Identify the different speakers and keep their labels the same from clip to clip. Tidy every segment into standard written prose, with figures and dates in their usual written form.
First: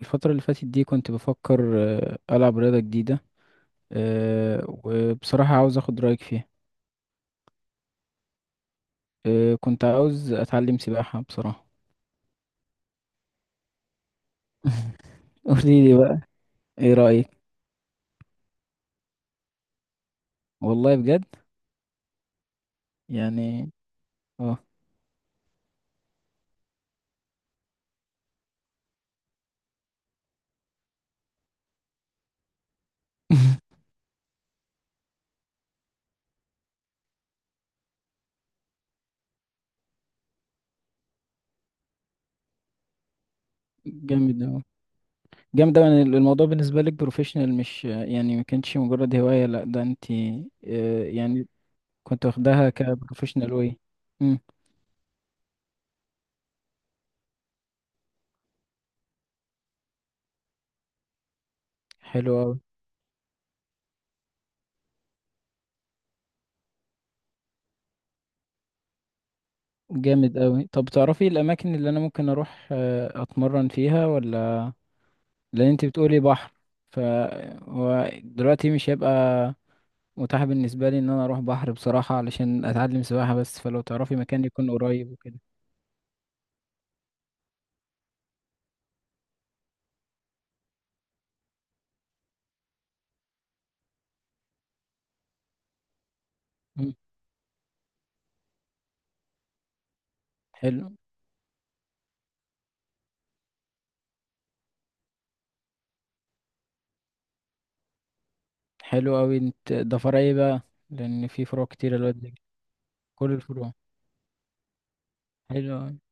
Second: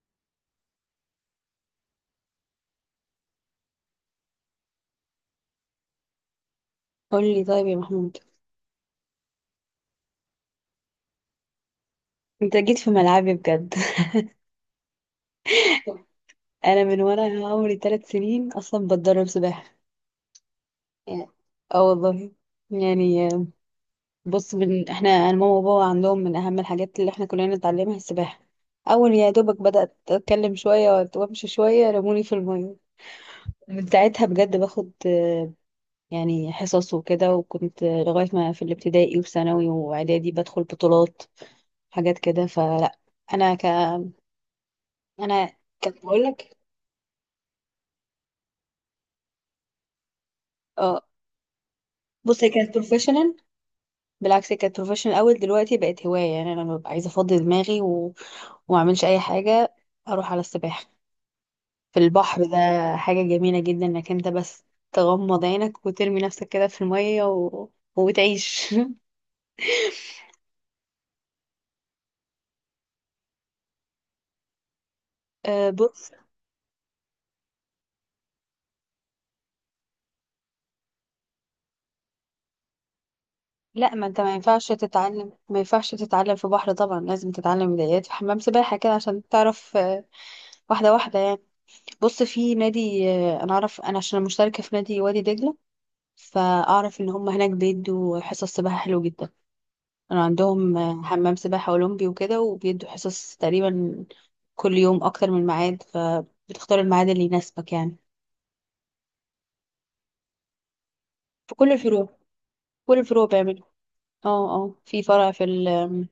Speaker 1: الفترة اللي فاتت دي كنت بفكر ألعب رياضة جديدة. وبصراحة عاوز أخد رأيك فيها.
Speaker 2: قولي طيب يا محمود.
Speaker 1: كنت عاوز أتعلم سباحة بصراحة.
Speaker 2: انت جيت في ملعبي بجد.
Speaker 1: قولي لي بقى،
Speaker 2: انا
Speaker 1: إيه
Speaker 2: من
Speaker 1: رأيك؟
Speaker 2: وانا عمري 3 سنين اصلا بتدرب سباحه.
Speaker 1: والله بجد
Speaker 2: يعني- اه والله، يعني
Speaker 1: يعني
Speaker 2: بص،
Speaker 1: اه.
Speaker 2: من احنا انا ماما وبابا عندهم من اهم الحاجات اللي احنا كلنا نتعلمها السباحه. اول يا دوبك بدات اتكلم شويه وامشي شويه رموني في الميه. من ساعتها بجد باخد يعني حصص وكده، وكنت لغايه ما في الابتدائي وثانوي واعدادي بدخل بطولات، حاجات كده. فلا انا ك
Speaker 1: جامد أوي.
Speaker 2: انا
Speaker 1: جامد أوي،
Speaker 2: كنت
Speaker 1: يعني
Speaker 2: بقول
Speaker 1: الموضوع
Speaker 2: لك.
Speaker 1: بالنسبة لك بروفيشنال، مش يعني ما كانتش مجرد هواية، لأ ده أنت
Speaker 2: آه
Speaker 1: يعني كنت
Speaker 2: بص، هي
Speaker 1: واخداها
Speaker 2: كانت بروفيشنال.
Speaker 1: كبروفيشنال، واي. مم،
Speaker 2: بالعكس، هي كانت بروفيشنال الاول، دلوقتي بقت هوايه. يعني انا لما ببقى عايزه افضي دماغي وما اعملش اي حاجه، اروح على السباحه في
Speaker 1: حلو
Speaker 2: البحر ده.
Speaker 1: أوي.
Speaker 2: حاجه جميله جدا انك انت بس تغمض عينك وترمي نفسك كده في الميه وتعيش.
Speaker 1: جامد أوي، طب تعرفي الأماكن اللي أنا ممكن أروح أتمرن فيها ولا؟ لان انت
Speaker 2: بص،
Speaker 1: بتقولي بحر، فهو دلوقتي مش هيبقى متاح بالنسبه لي ان انا اروح بحر بصراحه علشان اتعلم سباحه، بس فلو
Speaker 2: لا، ما
Speaker 1: تعرفي
Speaker 2: انت ما
Speaker 1: مكان
Speaker 2: ينفعش
Speaker 1: يكون قريب
Speaker 2: تتعلم،
Speaker 1: وكده.
Speaker 2: ما ينفعش تتعلم في بحر. طبعا لازم تتعلم بدايات في حمام سباحه كده، عشان تعرف واحده واحده يعني. بص، في نادي، انا اعرف انا عشان مشتركه في نادي وادي دجله،
Speaker 1: مم.
Speaker 2: فاعرف ان هم هناك بيدوا حصص سباحة حلو جدا. انا عندهم
Speaker 1: حلو.
Speaker 2: حمام سباحة اولمبي وكده، وبيدوا حصص تقريبا كل يوم اكتر من ميعاد، فبتختار الميعاد اللي يناسبك يعني.
Speaker 1: حلو قوي، انت ده فرع ايه بقى؟ لان في
Speaker 2: في
Speaker 1: فروع
Speaker 2: كل
Speaker 1: كتير
Speaker 2: الفروع،
Speaker 1: الواد ده.
Speaker 2: كل الفروع
Speaker 1: كل
Speaker 2: بيعملوا.
Speaker 1: الفروع.
Speaker 2: اه، اه، في فرع في ال
Speaker 1: حلو أوي.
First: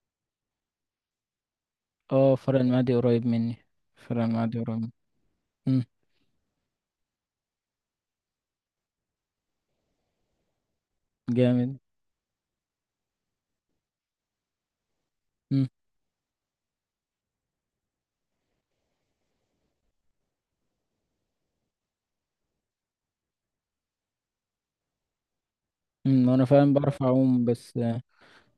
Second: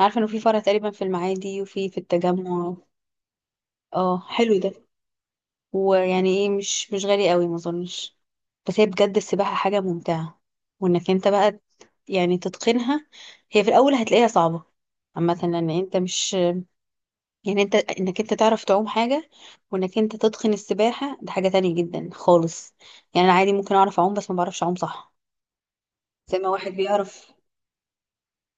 Speaker 2: عارفة انه في فرع تقريبا في المعادي وفي
Speaker 1: اه، فرع
Speaker 2: التجمع.
Speaker 1: المعادي قريب مني.
Speaker 2: اه،
Speaker 1: فرع
Speaker 2: حلو
Speaker 1: المعادي
Speaker 2: ده.
Speaker 1: قريب مني. مم.
Speaker 2: ويعني ايه، مش غالي قوي ما اظنش. بس هي بجد السباحة حاجة ممتعة، وانك انت بقى
Speaker 1: جامد.
Speaker 2: يعني تتقنها. هي في الاول هتلاقيها صعبة عامة،
Speaker 1: مم.
Speaker 2: لان انت مش يعني، انت انك انت تعرف تعوم حاجة، وانك انت تتقن السباحة ده حاجة تانية جدا خالص. يعني انا عادي ممكن اعرف اعوم بس ما بعرفش اعوم صح،
Speaker 1: مم.
Speaker 2: زي
Speaker 1: وانا
Speaker 2: ما واحد
Speaker 1: فعلا بعرف
Speaker 2: بيعرف.
Speaker 1: اعوم، بس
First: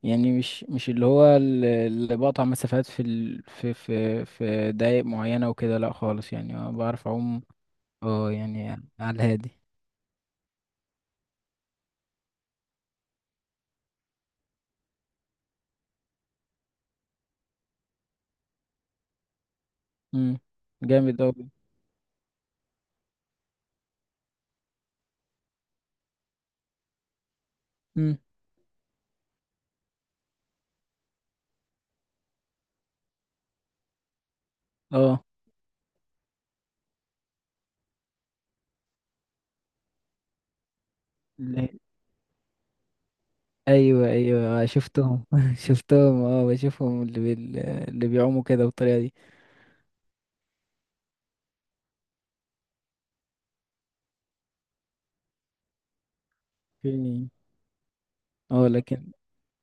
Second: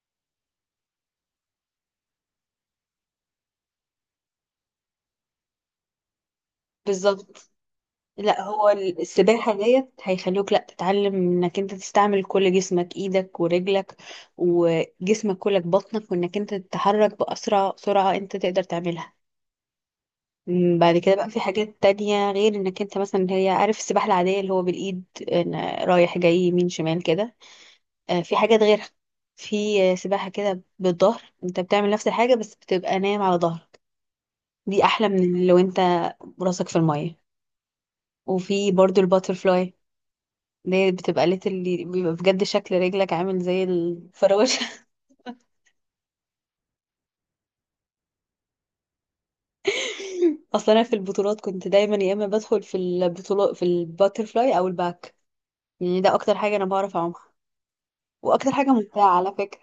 Speaker 1: يعني مش اللي هو اللي بقطع مسافات في دقايق معينة وكده، لا خالص، يعني أنا بعرف أعوم.
Speaker 2: بالظبط.
Speaker 1: اه
Speaker 2: لا، هو
Speaker 1: يعني. على الهادي.
Speaker 2: السباحة ديت هيخلوك لا تتعلم انك انت تستعمل كل جسمك، ايدك ورجلك وجسمك كلك بطنك، وانك انت تتحرك بأسرع سرعة انت تقدر تعملها.
Speaker 1: امم.
Speaker 2: بعد كده
Speaker 1: جامد
Speaker 2: بقى في
Speaker 1: أوي.
Speaker 2: حاجات تانية، غير انك انت مثلا هي عارف السباحة العادية اللي هو بالإيد، إن رايح جاي يمين شمال كده.
Speaker 1: امم.
Speaker 2: في حاجات غيرها. في سباحة كده بالظهر، انت بتعمل نفس الحاجة بس بتبقى نايم على ظهرك. دي أحلى
Speaker 1: اه.
Speaker 2: من لو انت راسك في المية. وفي برضو الباترفلاي، اللي هي بتبقى ليت،
Speaker 1: لا.
Speaker 2: اللي بيبقى بجد شكل رجلك عامل زي
Speaker 1: ايوه ايوه
Speaker 2: الفراوشة.
Speaker 1: شفتهم، شفتهم، بشوفهم، اللي بيعوموا كده بالطريقه دي.
Speaker 2: اصلا انا في البطولات كنت دايما يا اما بدخل في البطولات في الباترفلاي او الباك. يعني ده اكتر حاجة انا بعرف
Speaker 1: في.
Speaker 2: اعومها، واكتر
Speaker 1: اه
Speaker 2: حاجة ممتعة
Speaker 1: لكن.
Speaker 2: على فكرة.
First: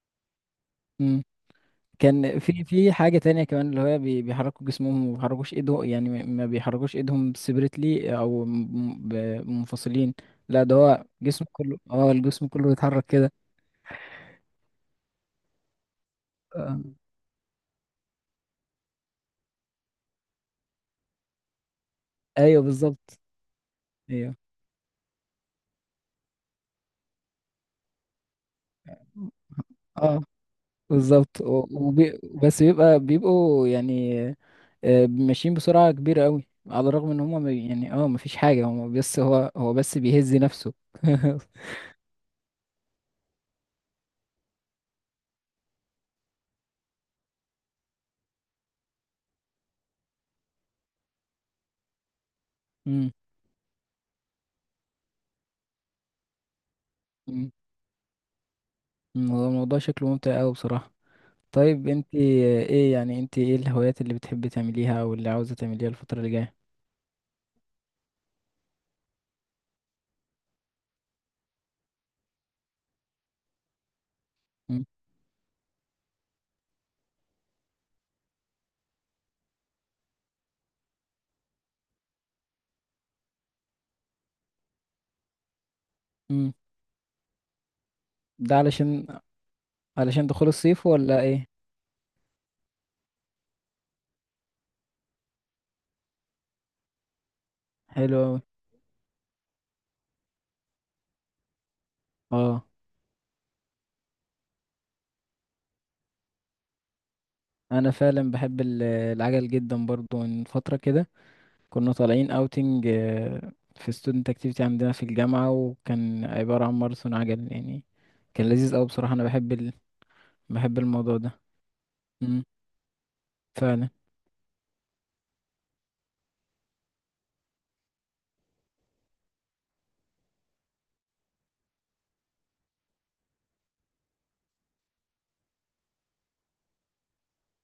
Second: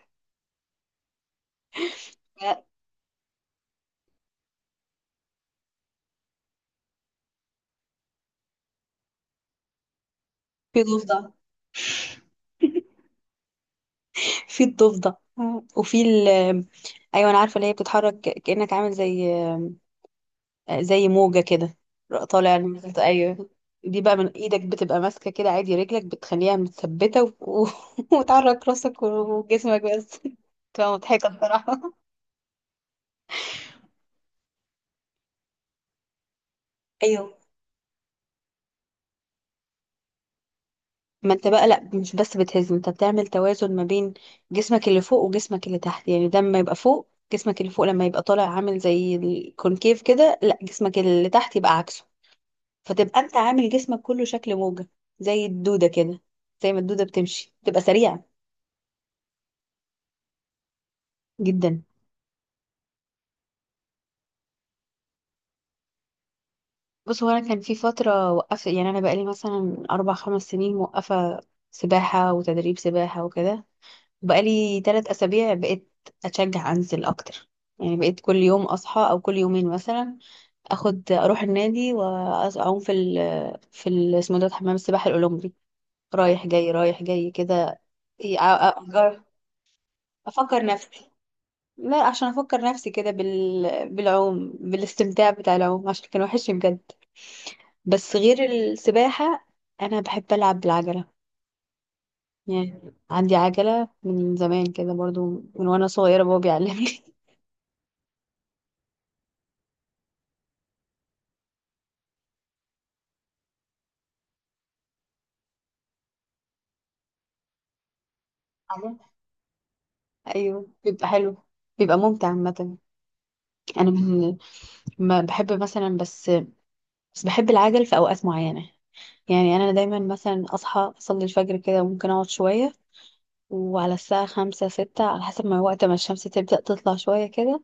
Speaker 1: مم. كان
Speaker 2: لا،
Speaker 1: في حاجة تانية كمان، اللي هو بيحركوا جسمهم وما بيحركوش ايدهم، يعني ما بيحركوش ايدهم سيبريتلي، او منفصلين لا ده
Speaker 2: في
Speaker 1: هو
Speaker 2: ضفدع،
Speaker 1: جسمه كله، الجسم كله بيتحرك كده.
Speaker 2: في الضفدع، وفي ال
Speaker 1: آه.
Speaker 2: ايوه، انا عارفة اللي هي بتتحرك كأنك عامل زي زي موجة كده، طالع
Speaker 1: ايوه بالظبط.
Speaker 2: نازل. ايوه. دي بقى من
Speaker 1: ايوه.
Speaker 2: ايدك بتبقى ماسكة كده عادي، رجلك بتخليها متثبتة وتحرك راسك وجسمك بس.
Speaker 1: اه
Speaker 2: بتبقى مضحكة
Speaker 1: بالظبط،
Speaker 2: بصراحة.
Speaker 1: بس بيبقى بيبقوا يعني ماشيين بسرعة كبيرة قوي، على الرغم ان
Speaker 2: ايوه،
Speaker 1: هم يعني مفيش حاجة هم، بس هو بس بيهز نفسه.
Speaker 2: ما انت بقى لا، مش بس بتهزم، انت بتعمل توازن ما بين جسمك اللي فوق وجسمك اللي تحت. يعني ده لما يبقى فوق، جسمك اللي فوق لما يبقى طالع عامل زي الكونكيف كده، لا جسمك اللي تحت يبقى عكسه.
Speaker 1: مم.
Speaker 2: فتبقى انت عامل جسمك كله شكل موجة، زي الدودة كده، زي ما الدودة
Speaker 1: مم.
Speaker 2: بتمشي تبقى سريعة.
Speaker 1: مم. هو الموضوع شكله ممتع قوي بصراحة.
Speaker 2: جدا.
Speaker 1: طيب انت ايه، يعني انت ايه الهوايات اللي بتحبي تعمليها او اللي عاوزة تعمليها الفترة اللي جاية؟
Speaker 2: بص، هو انا كان في فترة وقفت، يعني انا بقالي مثلا اربع خمس سنين موقفة سباحة وتدريب سباحة وكده. بقالي
Speaker 1: مم.
Speaker 2: 3 أسابيع بقيت أتشجع أنزل أكتر، يعني بقيت كل يوم أصحى أو كل يومين مثلا أخد أروح النادي وأعوم في ال اسمه ده، حمام السباحة الأولمبي، رايح
Speaker 1: مم.
Speaker 2: جاي رايح جاي كده. إيه، أ- أ-
Speaker 1: ده علشان
Speaker 2: أفكر،
Speaker 1: علشان دخول
Speaker 2: أفكر
Speaker 1: الصيف
Speaker 2: نفسي.
Speaker 1: ولا ايه؟
Speaker 2: لا عشان أفكر نفسي كده بالعوم، بالاستمتاع بتاع العوم، عشان كان وحشني بجد. بس
Speaker 1: حلو اوي.
Speaker 2: غير السباحة، أنا بحب ألعب بالعجلة.
Speaker 1: اه،
Speaker 2: يعني عندي عجلة من زمان كده برضو، من وأنا صغيرة بابا بيعلمني
Speaker 1: انا فعلا بحب العجل جدا برضو من فترة كده. كنا طالعين اوتنج في ستودنت اكتيفيتي عندنا في الجامعة، وكان عبارة عن ماراثون عجل يعني. كان لذيذ اوي
Speaker 2: عليه.
Speaker 1: بصراحة، انا
Speaker 2: ايوه
Speaker 1: بحب
Speaker 2: بيبقى
Speaker 1: الموضوع
Speaker 2: حلو،
Speaker 1: ده.
Speaker 2: بيبقى ممتع
Speaker 1: مم.
Speaker 2: عامة.
Speaker 1: فعلا.
Speaker 2: انا من، ما بحب مثلا بس، بس بحب العجل في اوقات معينة. يعني انا دايما مثلا اصحى اصلي الفجر كده، وممكن اقعد شوية وعلى الساعة خمسة ستة، على حسب ما وقت ما الشمس تبدأ تطلع شوية كده،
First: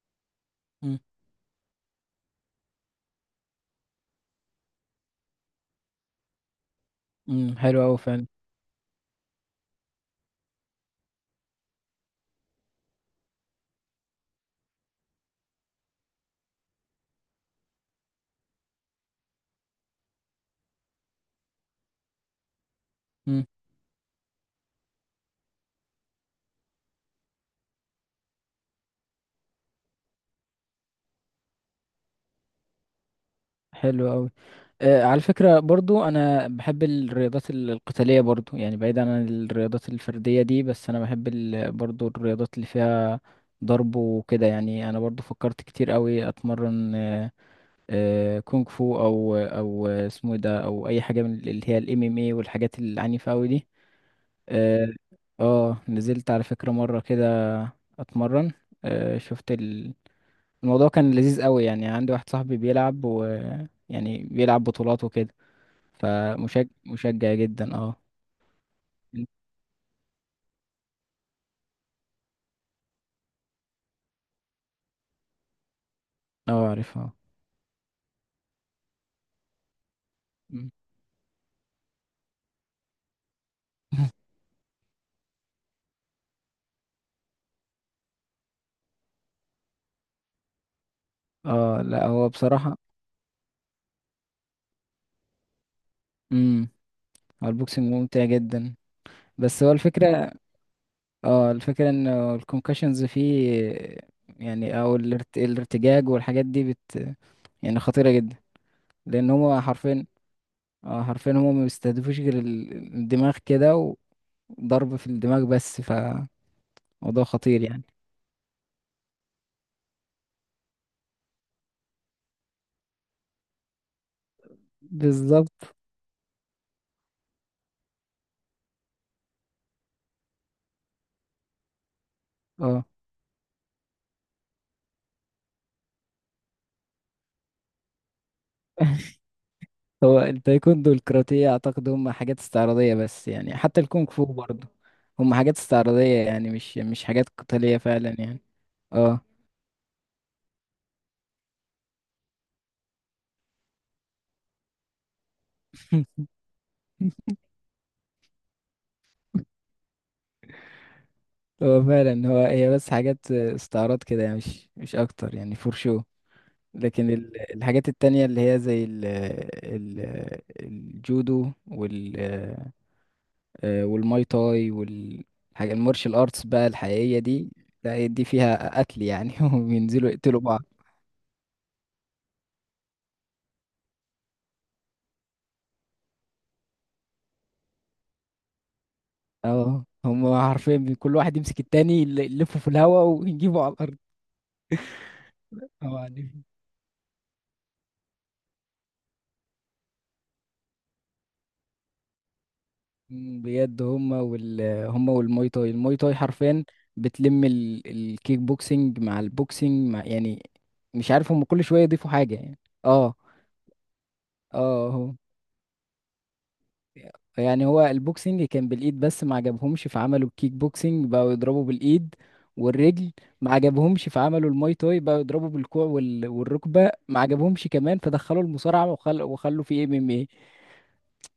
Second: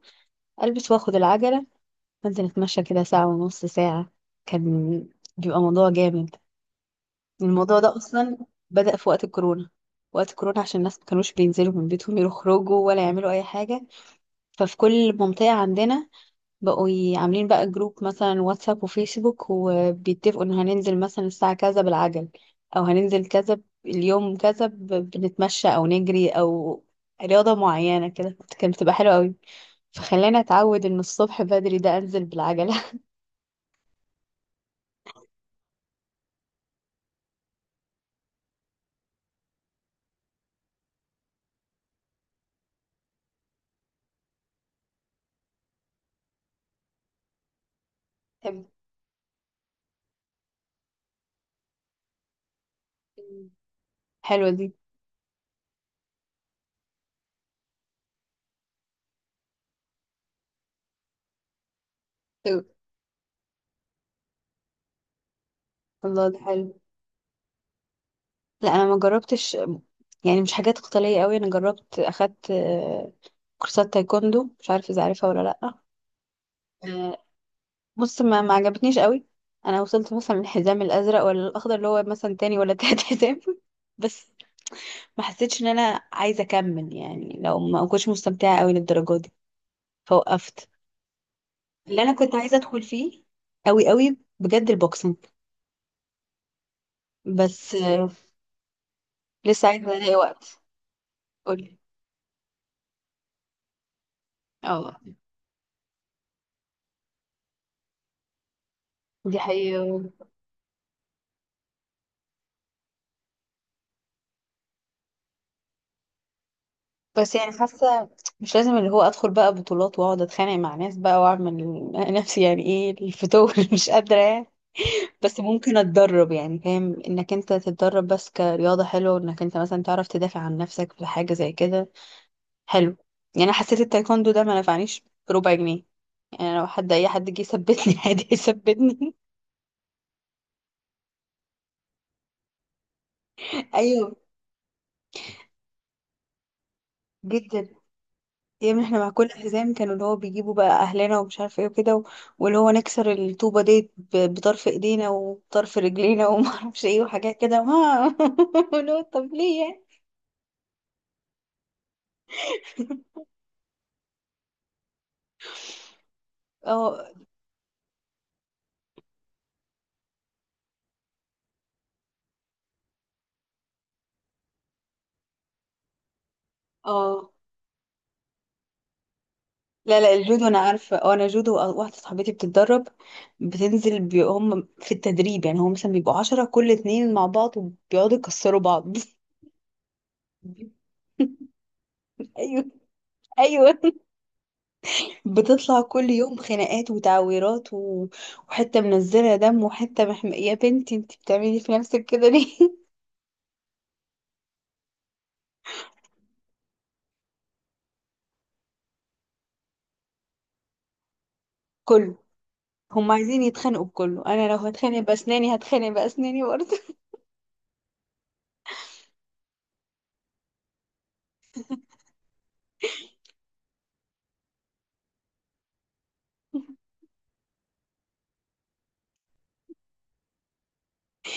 Speaker 2: ألبس
Speaker 1: مم.
Speaker 2: وآخد العجلة وأنزل أتمشى كده ساعة ونص ساعة. كان بيبقى موضوع جامد.
Speaker 1: مم.
Speaker 2: الموضوع
Speaker 1: حلو
Speaker 2: ده
Speaker 1: اوي فعلا.
Speaker 2: أصلا بدأ في وقت الكورونا. وقت الكورونا عشان الناس ما كانوش بينزلوا من بيتهم يخرجوا ولا يعملوا أي حاجة، ففي كل منطقة عندنا بقوا عاملين بقى جروب مثلا واتساب وفيسبوك، وبيتفقوا ان هننزل مثلا الساعة كذا بالعجل، او هننزل كذا اليوم كذا بنتمشى او نجري، او رياضة معينة كده. كانت بتبقى حلوة قوي. فخلاني اتعود ان الصبح بدري ده انزل بالعجلة.
Speaker 1: حلو قوي. على فكرة برضو أنا بحب الرياضات القتالية، برضو يعني بعيدا عن الرياضات الفردية دي، بس أنا بحب برضو الرياضات اللي فيها ضرب وكده. يعني أنا برضو فكرت كتير قوي أتمرن كونغ
Speaker 2: حلو.
Speaker 1: فو، أو اسمه إيه ده، أو أي حاجة من اللي هي الام ام اي والحاجات العنيفة قوي دي.
Speaker 2: حلوة دي.
Speaker 1: اه. نزلت على فكرة مرة كده أتمرن. شفت الموضوع كان لذيذ قوي، يعني عندي واحد صاحبي
Speaker 2: حلو.
Speaker 1: بيلعب يعني بيلعب بطولات وكده،
Speaker 2: الله، ده حلو.
Speaker 1: فمشجع مشجع جدا، اه.
Speaker 2: لا انا ما جربتش، يعني مش حاجات قتالية قوي. انا جربت اخدت كورسات تايكوندو، مش عارفة اذا عارفها ولا
Speaker 1: اه عارفها.
Speaker 2: لا. بص، ما عجبتنيش قوي. انا وصلت مثلا
Speaker 1: مم.
Speaker 2: الحزام الازرق ولا الاخضر، اللي هو مثلا تاني ولا تالت، حزام. بس ما حسيتش ان انا عايزه اكمل، يعني لو ما كنتش مستمتعه قوي للدرجه دي، فوقفت.
Speaker 1: اه
Speaker 2: اللي
Speaker 1: لا،
Speaker 2: انا
Speaker 1: هو
Speaker 2: كنت عايزه
Speaker 1: بصراحة.
Speaker 2: ادخل فيه قوي قوي بجد البوكسنج.
Speaker 1: امم. هو
Speaker 2: بس
Speaker 1: البوكسنج ممتع جدا، بس
Speaker 2: لسه
Speaker 1: هو
Speaker 2: عايزه الاقي
Speaker 1: الفكرة.
Speaker 2: وقت.
Speaker 1: اه
Speaker 2: قولي.
Speaker 1: الفكرة ان الكونكشنز فيه، يعني او
Speaker 2: اه،
Speaker 1: الارتجاج والحاجات دي بت، يعني خطيرة جدا، لان
Speaker 2: دي
Speaker 1: هما حرفيا.
Speaker 2: حقيقة،
Speaker 1: اه حرفيا هما ما بيستهدفوش غير الدماغ كده، وضرب في الدماغ بس، فموضوع
Speaker 2: بس يعني
Speaker 1: خطير يعني.
Speaker 2: حاسه مش لازم اللي هو ادخل بقى بطولات واقعد اتخانق مع ناس بقى، واعمل نفسي يعني ايه الفتور. مش قادره يعني. بس
Speaker 1: بالظبط.
Speaker 2: ممكن اتدرب يعني، فاهم انك انت تتدرب بس كرياضة حلوة، انك انت مثلا تعرف تدافع عن نفسك في حاجة زي كده.
Speaker 1: اه،
Speaker 2: حلو. يعني انا حسيت التايكوندو ده ما نفعنيش بربع جنيه. يعني لو حد اي حد جه يثبتني عادي يثبتني.
Speaker 1: هو التايكوندو والكاراتيه اعتقد هم حاجات استعراضيه بس، يعني حتى الكونغ
Speaker 2: ايوه،
Speaker 1: فو برضه هم حاجات استعراضيه، يعني مش حاجات
Speaker 2: جدا.
Speaker 1: قتاليه فعلا يعني.
Speaker 2: يعني احنا مع
Speaker 1: اه.
Speaker 2: كل حزام كانوا اللي هو بيجيبوا بقى اهلنا ومش عارف ايه وكده واللي هو نكسر الطوبة دي بطرف ايدينا وطرف رجلينا، وما اعرفش ايه وحاجات كده. ما طب ليه يعني؟
Speaker 1: هو فعلا، هو هي بس حاجات استعراض كده يعني، مش اكتر يعني، فور شو.
Speaker 2: اه،
Speaker 1: لكن الحاجات التانية اللي هي زي ال ال الجودو والماي تاي والحاجة المارشال ارتس بقى الحقيقية
Speaker 2: اه،
Speaker 1: دي. لا دي فيها قتل يعني،
Speaker 2: لا
Speaker 1: وبينزلوا
Speaker 2: لا،
Speaker 1: يقتلوا
Speaker 2: الجودو انا
Speaker 1: بعض.
Speaker 2: عارفه. اه، انا جودو واحده صاحبتي بتتدرب، بتنزل هم في التدريب، يعني هم مثلا بيبقوا 10 كل اتنين مع بعض، وبيقعدوا يكسروا بعض.
Speaker 1: اه هم حرفيا، كل واحد يمسك التاني، يلفه
Speaker 2: ايوه،
Speaker 1: في الهواء ويجيبه على
Speaker 2: ايوه.
Speaker 1: الارض.
Speaker 2: بتطلع
Speaker 1: اه
Speaker 2: كل يوم
Speaker 1: عليهم.
Speaker 2: خناقات وتعويرات وحته منزله دم وحته يا بنتي انت بتعملي في نفسك كده ليه؟
Speaker 1: مم، بجد هم هم والماي تاي. الماي تاي حرفيا بتلم الكيك بوكسينج مع البوكسينج، مع يعني مش عارف هم كل شويه يضيفوا
Speaker 2: كله.
Speaker 1: حاجه يعني.
Speaker 2: هم
Speaker 1: اه.
Speaker 2: عايزين يتخانقوا بكله. انا لو
Speaker 1: اه
Speaker 2: هتخانق
Speaker 1: هو
Speaker 2: باسناني هتخانق باسناني برضه.
Speaker 1: يعني هو البوكسينج كان بالايد بس ما عجبهمش، فعملوا الكيك بوكسينج بقوا يضربوا بالايد والرجل. ما عجبهمش فعملوا الماي تاي بقوا يضربوا بالكوع والركبه. ما عجبهمش كمان فدخلوا المصارعه وخلوا في إيه ام ام إيه.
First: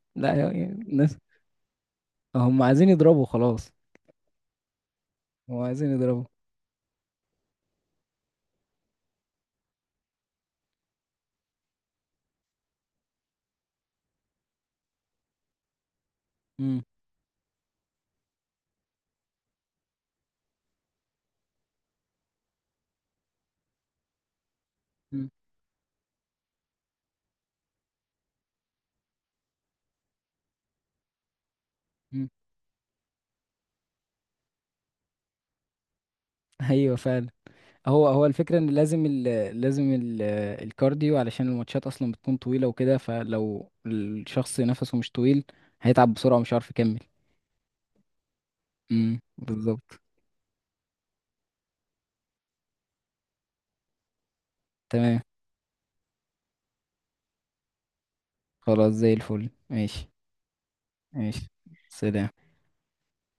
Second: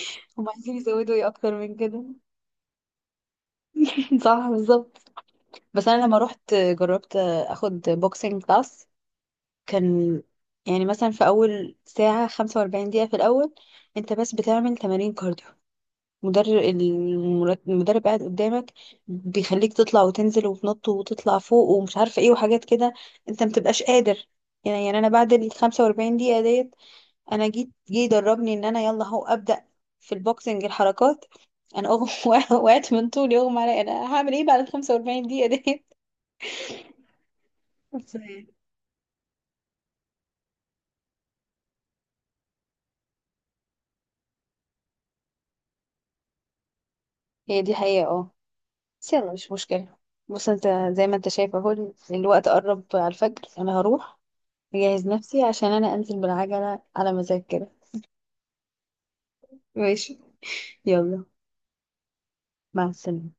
Speaker 1: لا
Speaker 2: هم
Speaker 1: يعني
Speaker 2: عايزين يزودوا
Speaker 1: الناس
Speaker 2: ايه اكتر من كده؟
Speaker 1: هم عايزين يضربوا خلاص.
Speaker 2: صح، بالظبط.
Speaker 1: هو
Speaker 2: بس
Speaker 1: عايزين
Speaker 2: انا لما
Speaker 1: يضربوا.
Speaker 2: رحت جربت اخد بوكسينج كلاس، كان يعني مثلا في اول ساعة 45 دقيقة في الاول انت بس بتعمل تمارين كارديو. مدرب
Speaker 1: امم.
Speaker 2: المدرب قاعد قدامك، بيخليك تطلع وتنزل وتنط وتطلع فوق ومش عارفة ايه وحاجات كده. انت متبقاش قادر. يعني انا
Speaker 1: امم.
Speaker 2: بعد ال 45 دقيقة ديت، انا جيت جه يدربني ان انا يلا اهو ابدأ في البوكسنج الحركات. انا اغم
Speaker 1: امم.
Speaker 2: وقعت من طولي اغمى عليا. انا هعمل ايه بعد ال 45 دقيقة
Speaker 1: ايوه فعلا. هو
Speaker 2: ديت؟
Speaker 1: الفكره ان لازم الكارديو، علشان الماتشات اصلا بتكون طويله وكده، فلو الشخص نفسه مش طويل هيتعب بسرعه ومش عارف يكمل.
Speaker 2: هي دي حقيقة اه. بس يلا مش مشكلة.
Speaker 1: بالظبط.
Speaker 2: بص، انت زي ما انت شايف اهو، الوقت قرب على الفجر، انا هروح اجهز
Speaker 1: تمام.
Speaker 2: نفسي عشان انا انزل بالعجلة على مزاج كده.
Speaker 1: خلاص زي الفل، ماشي.
Speaker 2: ماشي. يلا.
Speaker 1: ماشي. سلام.
Speaker 2: مع السلامة.